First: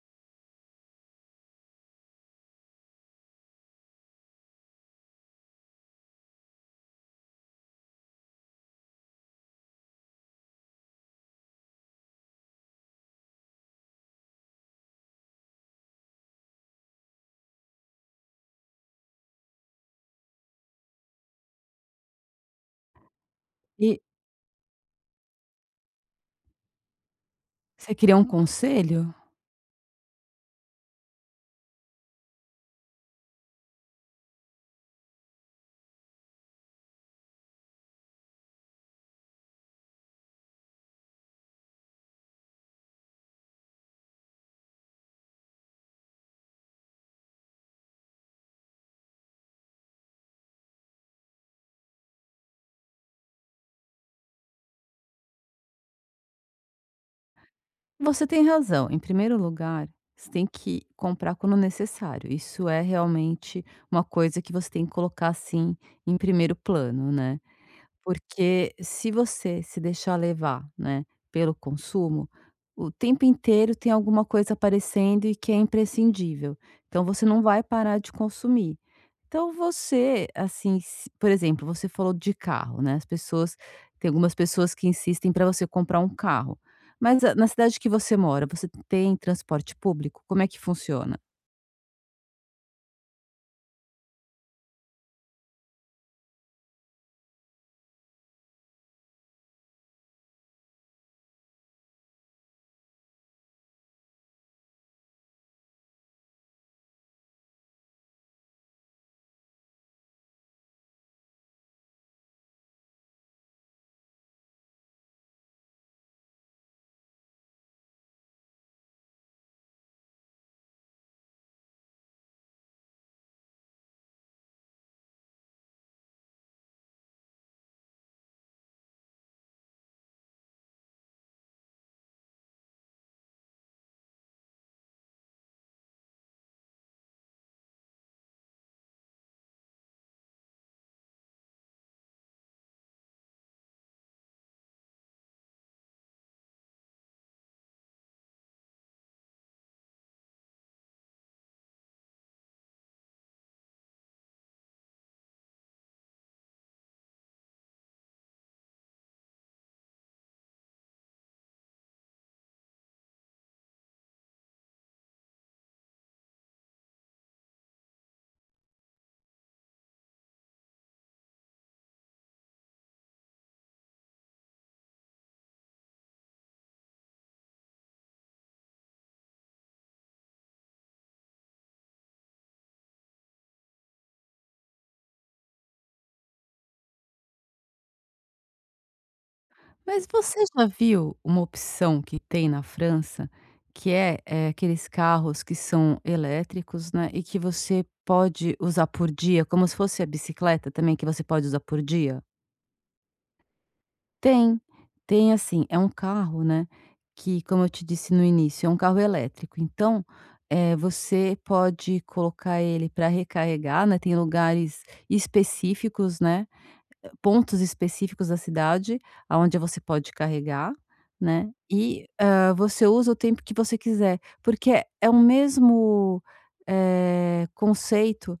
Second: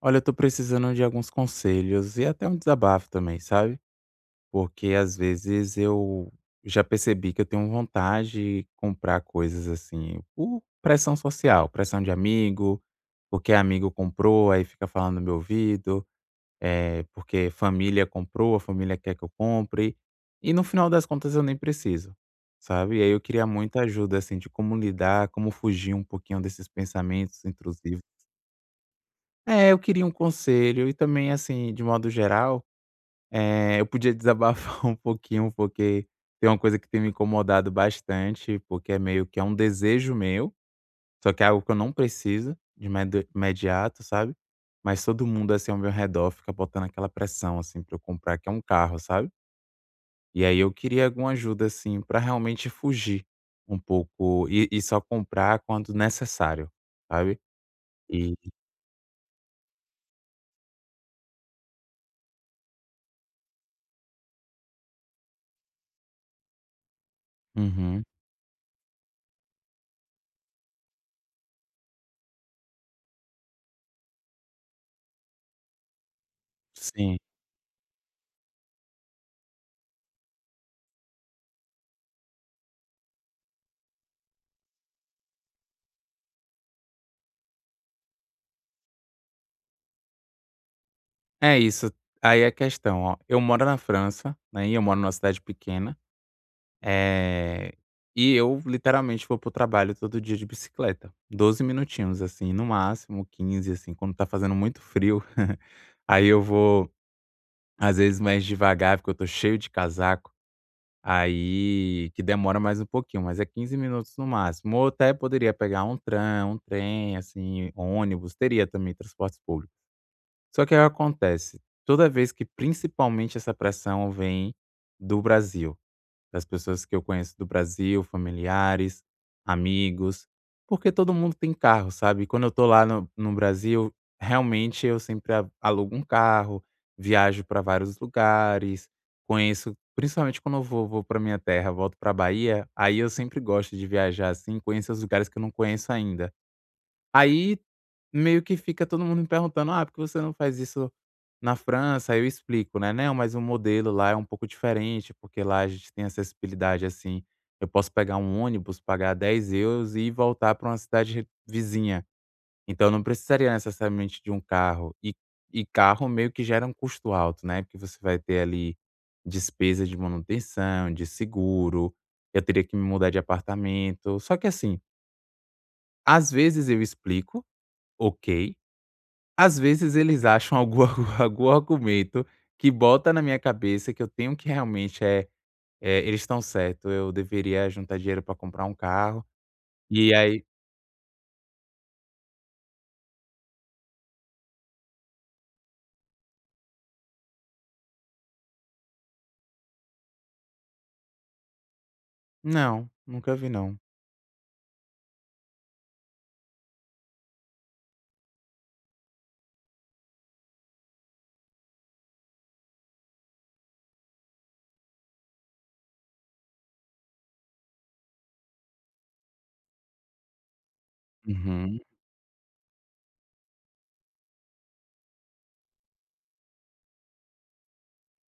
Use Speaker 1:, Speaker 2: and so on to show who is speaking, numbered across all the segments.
Speaker 1: Olha, eu tô precisando de alguns conselhos e até um desabafo também, sabe? Porque às vezes eu já percebi que eu tenho vontade de comprar coisas assim, por pressão social, pressão de amigo, porque amigo comprou, aí fica falando no meu ouvido, é, porque família comprou, a família quer que eu compre, e no final das contas eu nem preciso, sabe? E aí eu queria muita
Speaker 2: E
Speaker 1: ajuda, assim, de como lidar, como fugir um pouquinho desses pensamentos
Speaker 2: você
Speaker 1: intrusivos.
Speaker 2: queria um conselho?
Speaker 1: É, eu queria um conselho e também, assim, de modo geral, eu podia desabafar um pouquinho, porque tem uma coisa que tem me incomodado bastante, porque é meio que é um desejo meu, só que é algo que eu não preciso de imedo imediato, sabe. Mas todo mundo, assim, ao meu redor fica botando aquela pressão, assim, pra eu comprar, que é um carro, sabe. E aí eu queria alguma ajuda, assim, pra realmente fugir um pouco e só comprar quando necessário, sabe.
Speaker 2: Você
Speaker 1: E.
Speaker 2: tem razão. Em primeiro lugar, você tem que comprar quando necessário. Isso é realmente uma coisa que você tem que colocar assim em primeiro plano, né?
Speaker 1: Uhum.
Speaker 2: Porque se você se deixar levar, né, pelo consumo, o tempo inteiro tem alguma coisa aparecendo e que é imprescindível. Então
Speaker 1: Sim.
Speaker 2: você não vai parar de consumir. Então você, assim, por exemplo, você falou de carro, né? As pessoas, tem algumas pessoas que insistem para você comprar um carro. Mas ah, na cidade que você mora, você tem transporte público? Como é que funciona?
Speaker 1: É isso. Aí é a questão, ó, eu moro na França, né, e eu moro numa cidade pequena, eh, e eu literalmente vou pro trabalho todo dia de bicicleta. 12 minutinhos, assim, no máximo 15, assim, quando tá fazendo muito frio, aí eu vou, às vezes, mais devagar, porque eu tô cheio de casaco, aí que demora mais um pouquinho, mas é 15 minutos no máximo. Ou até poderia pegar um tram, um trem, assim, ônibus, teria também transportes públicos. Só que aí acontece, toda vez que principalmente essa pressão vem do Brasil, das pessoas que eu conheço do Brasil, familiares, amigos, porque todo mundo tem carro, sabe? Quando eu tô lá no Brasil, realmente eu sempre alugo um carro, viajo para vários lugares, conheço, principalmente quando vou para minha terra, volto para Bahia, aí eu sempre gosto de viajar assim, conhecer os lugares que eu não conheço ainda. Aí meio que fica todo mundo me perguntando: ah, por que você não faz isso na França? Aí eu explico, né: "Não, mas o modelo lá é um pouco diferente, porque lá a gente tem acessibilidade, assim, eu posso pegar um ônibus, pagar 10 euros e voltar para uma cidade re vizinha. Então eu não precisaria necessariamente de um carro". E carro meio que gera um custo alto, né, porque você vai ter ali despesa de manutenção, de seguro, eu teria que me mudar de apartamento. Só que assim, às vezes eu explico, ok. Às vezes eles acham algum argu algum argumento que bota na minha cabeça que eu tenho que realmente, eles estão certo, eu deveria juntar dinheiro para comprar um carro,
Speaker 2: Mas
Speaker 1: e
Speaker 2: você
Speaker 1: aí
Speaker 2: já viu uma opção que tem na França, que é, aqueles carros que são elétricos, né, e que você pode usar por dia, como se fosse a bicicleta também, que você pode usar por dia?
Speaker 1: não, nunca vi não.
Speaker 2: Tem, tem assim, é um carro, né, que como eu te disse no início, é um carro elétrico, então, você pode colocar ele para recarregar, né, tem lugares específicos, né, pontos específicos da cidade, aonde você pode carregar, né,
Speaker 1: Uhum.
Speaker 2: e, você usa o tempo que você quiser, porque é o mesmo, conceito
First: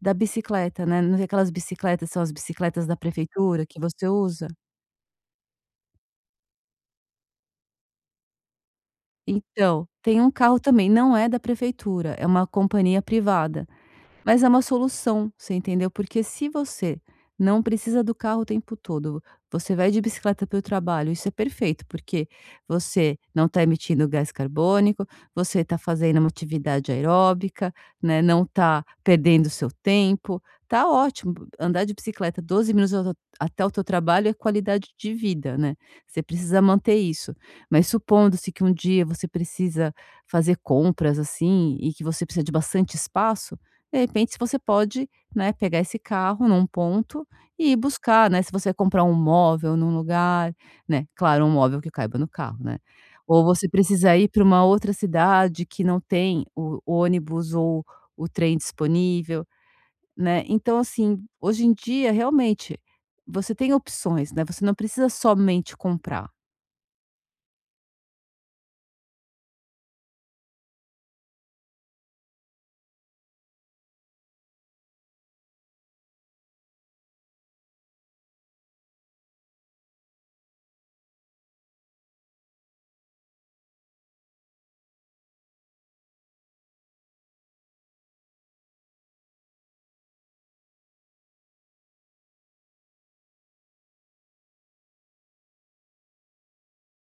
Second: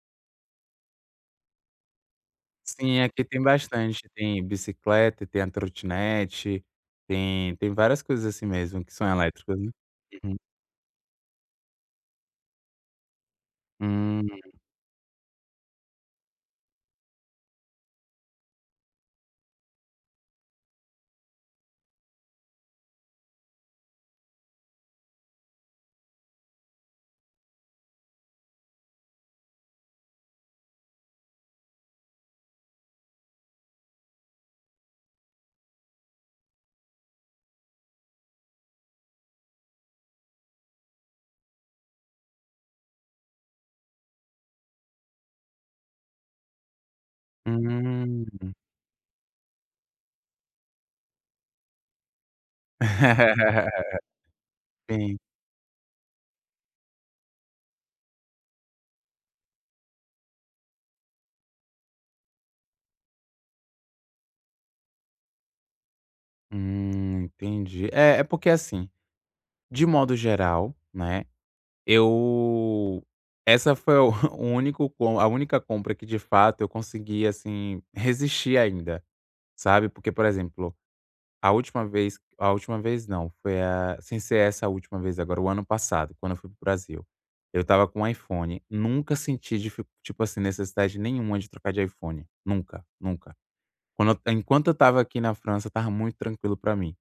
Speaker 2: da bicicleta, né, não tem aquelas bicicletas, são as bicicletas da
Speaker 1: Sim, aqui tem
Speaker 2: prefeitura que você
Speaker 1: bastante, tem
Speaker 2: usa?
Speaker 1: bicicleta, tem a trotinete, tem várias coisas assim mesmo que são elétricas, né.
Speaker 2: Então, tem um
Speaker 1: Uhum.
Speaker 2: carro também, não é da prefeitura, é uma companhia privada.
Speaker 1: Hum,
Speaker 2: Mas é uma solução, você entendeu? Porque se você não precisa do carro o tempo todo, você vai de bicicleta para o trabalho, isso é perfeito, porque você não está emitindo gás carbônico, você está fazendo uma atividade aeróbica, né, não está perdendo seu tempo, tá ótimo. Andar de bicicleta 12 minutos até o teu trabalho é qualidade de vida, né? Você precisa manter isso. Mas supondo-se que um dia você precisa fazer compras assim e que você precisa de bastante espaço, de repente, se você pode, né, pegar esse carro num ponto e ir
Speaker 1: hum.
Speaker 2: buscar, né, se você comprar um móvel num lugar, né, claro, um móvel que caiba no carro, né. Ou você precisa ir para uma outra
Speaker 1: Sim.
Speaker 2: cidade que não tem o ônibus ou o trem disponível, né. Então, assim, hoje em dia, realmente, você tem opções, né, você não precisa somente comprar.
Speaker 1: Entendi. É, é porque assim, de modo geral, né. Eu Essa foi o o único, com a única compra que de fato eu consegui, assim, resistir ainda, sabe, porque, por exemplo, a última vez não, foi a, sem ser essa última vez agora, o ano passado, quando eu fui para o Brasil, eu estava com um iPhone, nunca senti difi tipo assim, necessidade nenhuma de trocar de iPhone, nunca, nunca. Quando eu enquanto eu estava aqui na França, tava muito tranquilo para mim.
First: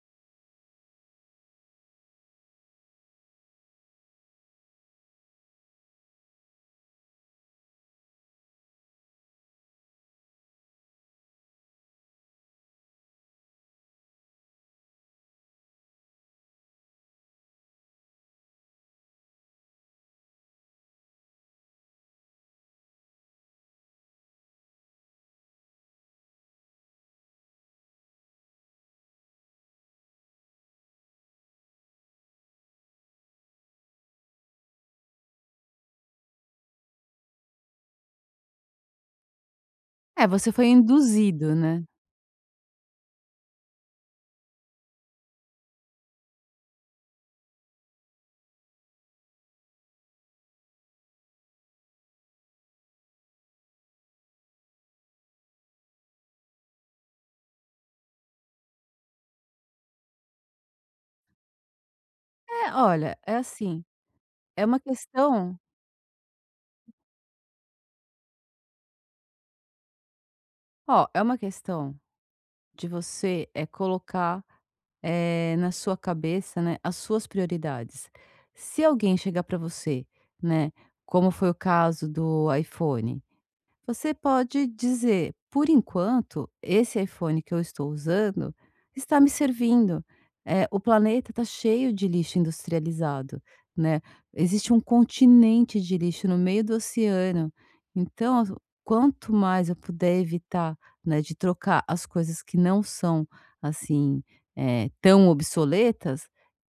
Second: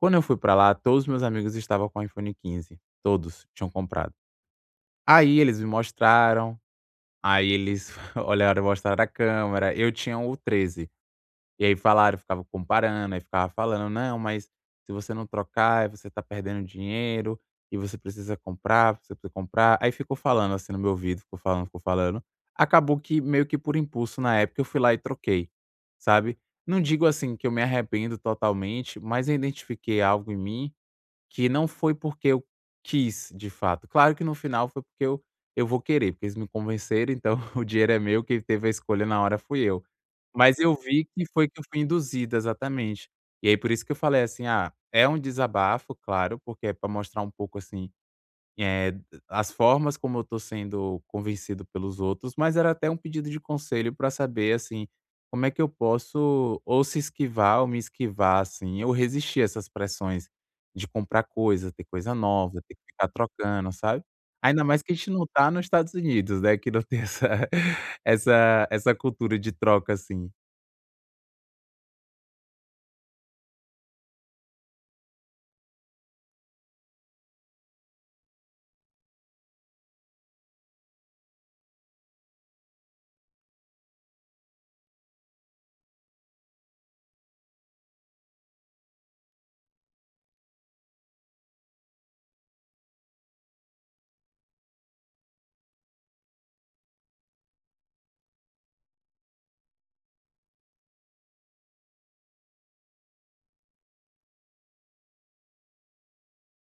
Speaker 1: Quando eu fui para lá, todos os meus amigos estavam com iPhone 15, todos tinham comprado. Aí eles me mostraram, aí eles olharam, mostraram a câmera, eu tinha o 13. E aí falaram, ficava comparando, aí ficava falando: "Não, mas se você não trocar, você tá perdendo dinheiro e você precisa comprar, você precisa comprar". Aí ficou falando assim no meu ouvido, ficou falando, ficou falando. Acabou que meio que por impulso na época eu fui lá e troquei, sabe. Não digo assim que eu me arrependo totalmente, mas eu identifiquei algo em mim que não foi porque eu quis, de fato. Claro que no final foi porque eu vou querer, porque eles me convenceram, então o dinheiro é meu, quem teve a escolha na hora fui eu.
Speaker 2: É, você
Speaker 1: Mas
Speaker 2: foi
Speaker 1: eu vi que foi,
Speaker 2: induzido,
Speaker 1: que eu fui
Speaker 2: né.
Speaker 1: induzida exatamente. E aí por isso que eu falei assim: "Ah, é um desabafo, claro, porque é pra mostrar um pouco assim eh, as formas como eu tô sendo convencido pelos outros, mas era até um pedido de conselho para saber, assim, como é que eu posso ou se esquivar ou me esquivar, assim, ou resistir a essas pressões de comprar coisa, ter coisa nova, ter
Speaker 2: É,
Speaker 1: que ficar
Speaker 2: olha, é
Speaker 1: trocando,
Speaker 2: assim,
Speaker 1: sabe. Ainda
Speaker 2: é uma
Speaker 1: mais que a gente não tá
Speaker 2: questão,
Speaker 1: nos Estados Unidos, né, que não tem essa essa cultura de troca, assim.
Speaker 2: ó, é uma questão de você é colocar, na sua cabeça, né, as suas prioridades. Se alguém chegar para você, né, como foi o caso do iPhone, você pode dizer: "Por enquanto, esse iPhone que eu estou usando está me servindo. Eh, o planeta está cheio de lixo industrializado, né? Existe um continente de lixo no meio do oceano. Então, quanto mais eu puder evitar, né, de trocar as coisas que não são, assim, tão obsoletas,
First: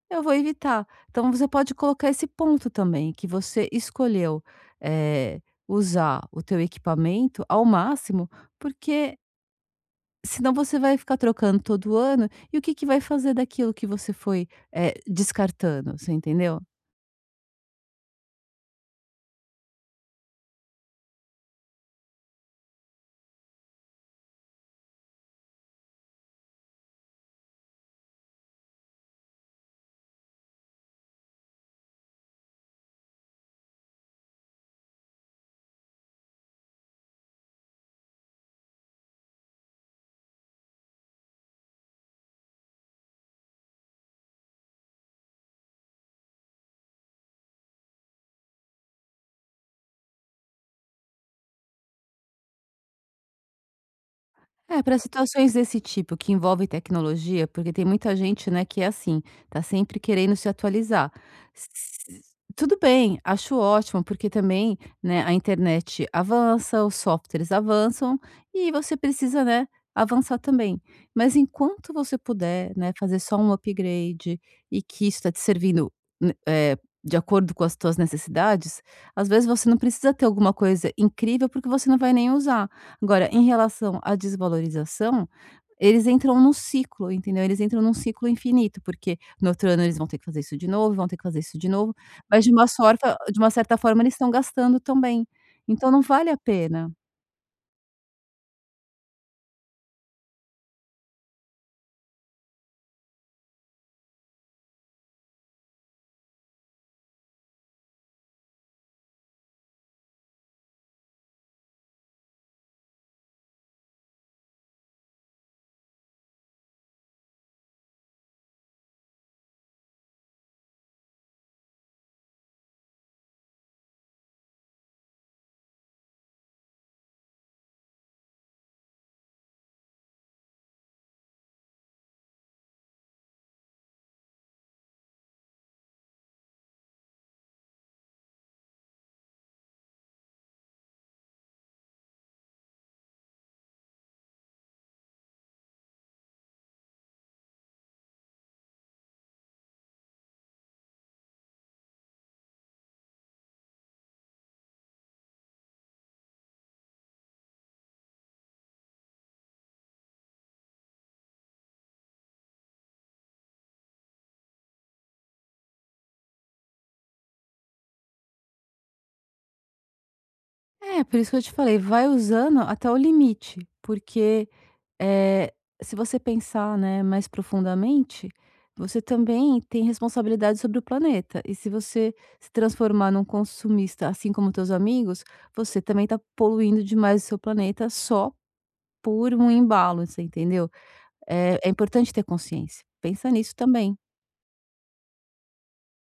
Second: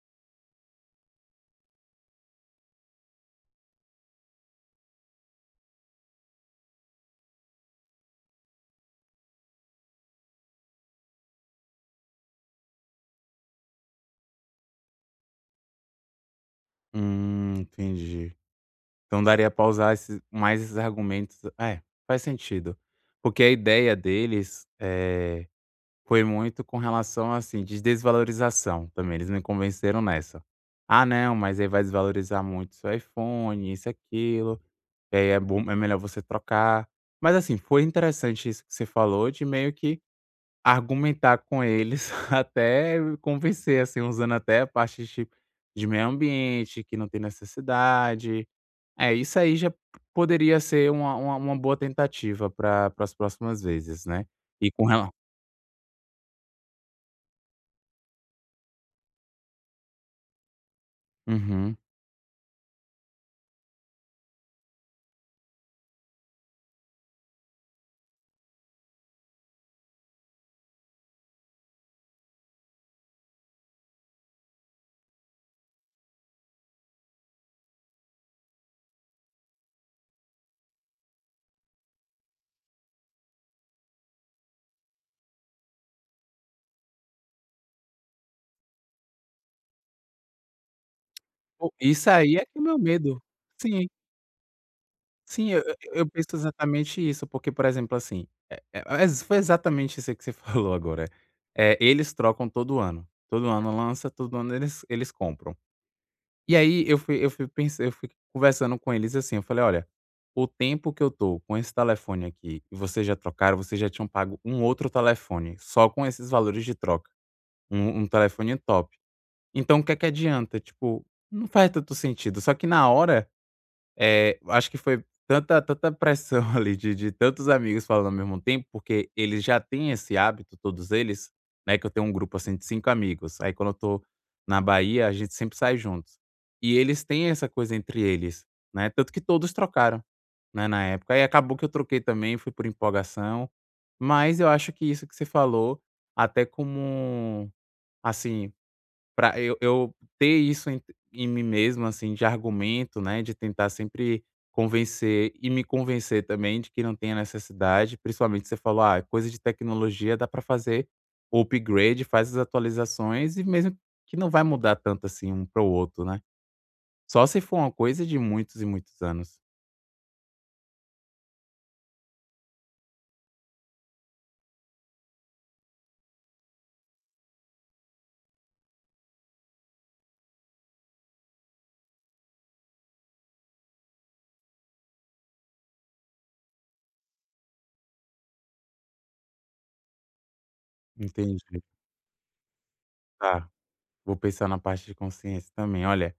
Speaker 2: eu vou evitar". Então você pode colocar esse ponto também, que você escolheu. eh, Usar o teu equipamento ao máximo, porque senão você vai ficar trocando todo ano, e o que que vai fazer daquilo que você foi, descartando, você entendeu?
Speaker 1: Entendi. Então daria pra usar esses mais esses argumentos, é, faz sentido. Porque a ideia deles, foi muito com relação, assim, de desvalorização também, eles me convenceram nessa. "Ah não, mas aí vai desvalorizar muito seu iPhone, isso aquilo, e aí é bom é melhor você trocar". Mas assim, foi interessante isso que você falou, de meio que argumentar com eles até me convencer, assim, usando até a parte de tipo, de meio ambiente, que não tem necessidade. É, isso aí já poderia ser uma boa tentativa pra para as próximas vezes, né. E
Speaker 2: É,
Speaker 1: com
Speaker 2: para
Speaker 1: rela
Speaker 2: situações desse tipo, que envolvem tecnologia, porque tem muita gente, né, que é assim, tá sempre querendo se atualizar.
Speaker 1: Uhum.
Speaker 2: S- Tudo bem, acho ótimo, porque também, né, a internet avança, os softwares avançam e você precisa, né, avançar também. Mas enquanto você puder, né, fazer só um upgrade e que isso está te servindo, é, de acordo com as tuas necessidades, às vezes você não precisa ter alguma coisa incrível porque você não vai nem usar. Agora, em relação à desvalorização, eles entram num ciclo, entendeu? Eles entram num ciclo infinito, porque no outro ano eles vão ter que fazer isso de novo, vão ter que fazer isso de
Speaker 1: O
Speaker 2: novo,
Speaker 1: Isso aí é
Speaker 2: mas de
Speaker 1: que é o
Speaker 2: uma
Speaker 1: meu
Speaker 2: sorta
Speaker 1: medo.
Speaker 2: de uma certa
Speaker 1: Sim,
Speaker 2: forma eles estão gastando também,
Speaker 1: sim, eu eu
Speaker 2: então não
Speaker 1: eu
Speaker 2: vale
Speaker 1: penso
Speaker 2: a pena.
Speaker 1: exatamente isso, porque, por exemplo, assim, eh eh, ex foi exatamente isso aí que você falou agora. É, eles trocam todo ano. Todo ano lança, todo ano eles compram. E aí eu fui conversando com eles, assim, eu falei: "Olha, o tempo que eu tô com esse telefone aqui e vocês já trocaram, vocês já tinham pago um outro telefone, só com esses valores de troca, um telefone top. Então o que é que adianta?" Tipo, não faz tanto sentido, só que na hora acho que foi tanta pressão ali de tantos amigos falando ao mesmo tempo, porque eles já têm esse hábito, todos eles, né, que eu tenho um grupo, assim, de 5 amigos, aí quando eu tô na Bahia, a gente sempre sai juntos. E eles têm essa coisa entre eles, né, tanto que todos trocaram, né, na época. Aí acabou que eu troquei também, fui por empolgação, mas eu acho que isso que você falou, até como, assim, pra eu ter isso em mim mesmo, assim, de argumento, né, de tentar sempre convencer e me convencer também de que não tem a necessidade. Principalmente você falou: "Ah, coisa de tecnologia dá para fazer o upgrade, faz as atualizações e mesmo que não vai mudar tanto assim um para o outro, né". Só se for uma coisa de muitos e muitos anos.
Speaker 2: É, por isso que eu te falei, vai usando até o limite, porque Eh, se você pensar, né, mais profundamente, você também tem responsabilidade sobre o planeta. E se você se transformar num consumista, assim como teus amigos, você também está poluindo demais o seu planeta só por um embalo, você entendeu? É,
Speaker 1: Entendi.
Speaker 2: é importante ter consciência. Pensa
Speaker 1: Tá,
Speaker 2: nisso também.
Speaker 1: vou pensar na parte de consciência também. Olha,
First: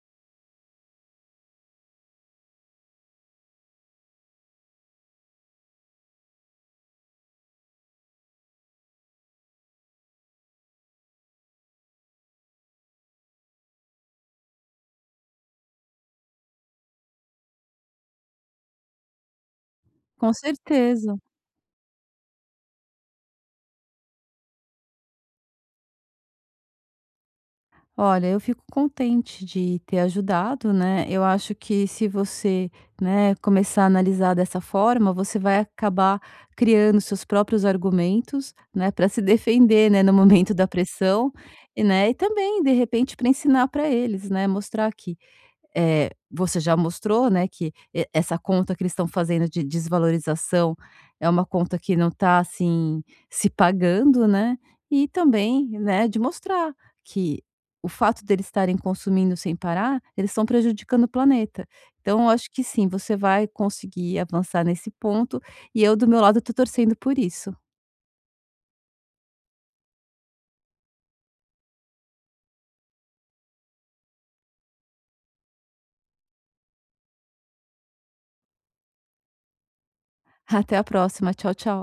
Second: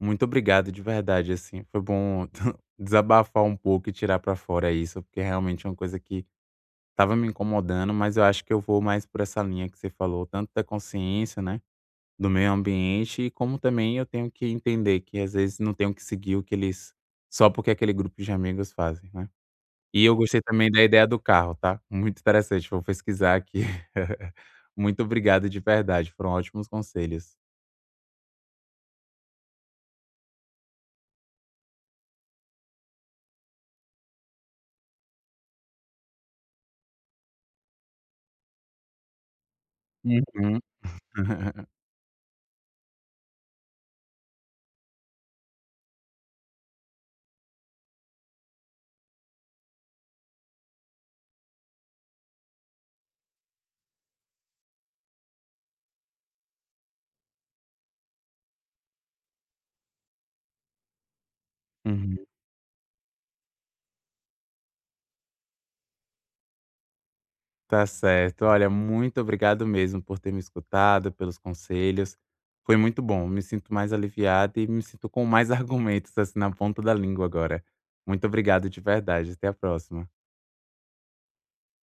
Speaker 1: muito obrigado de verdade, assim, foi bom desabafar um pouco e tirar pra fora isso, porque realmente é uma coisa que tava me incomodando, mas eu acho que eu vou mais por essa linha que você falou, tanto da consciência, né, do meio ambiente, e como também eu tenho que entender que às vezes não tenho que seguir o que eles, só porque aquele grupo de amigos fazem, né. E eu
Speaker 2: Com
Speaker 1: gostei também da ideia
Speaker 2: certeza.
Speaker 1: do carro, tá, muito interessante, vou pesquisar aqui. Muito obrigado de verdade, foram ótimos conselhos.
Speaker 2: Olha, eu fico contente de ter ajudado, né. Eu acho que se você, né, começar a analisar dessa forma, você vai acabar criando seus próprios argumentos, né, para se defender, né, no momento
Speaker 1: Uhum.
Speaker 2: da pressão, e, né, e também de repente para ensinar para eles, né, mostrar que você já mostrou, né, que essa conta que eles estão fazendo de desvalorização é uma conta que não está assim, se pagando, né, e também, né, de mostrar que o fato deles estarem consumindo sem parar, eles estão prejudicando o planeta. Então
Speaker 1: Uhum.
Speaker 2: eu acho que sim, você vai conseguir avançar nesse ponto e eu, do meu lado, estou torcendo por isso.
Speaker 1: Tá certo. Olha, muito obrigado mesmo por ter me escutado, pelos conselhos. Foi muito bom. Me sinto mais aliviado e me sinto com mais argumentos assim na ponta da língua agora. Muito obrigado de verdade. Até a próxima.
Speaker 2: Até a próxima. Tchau, tchau.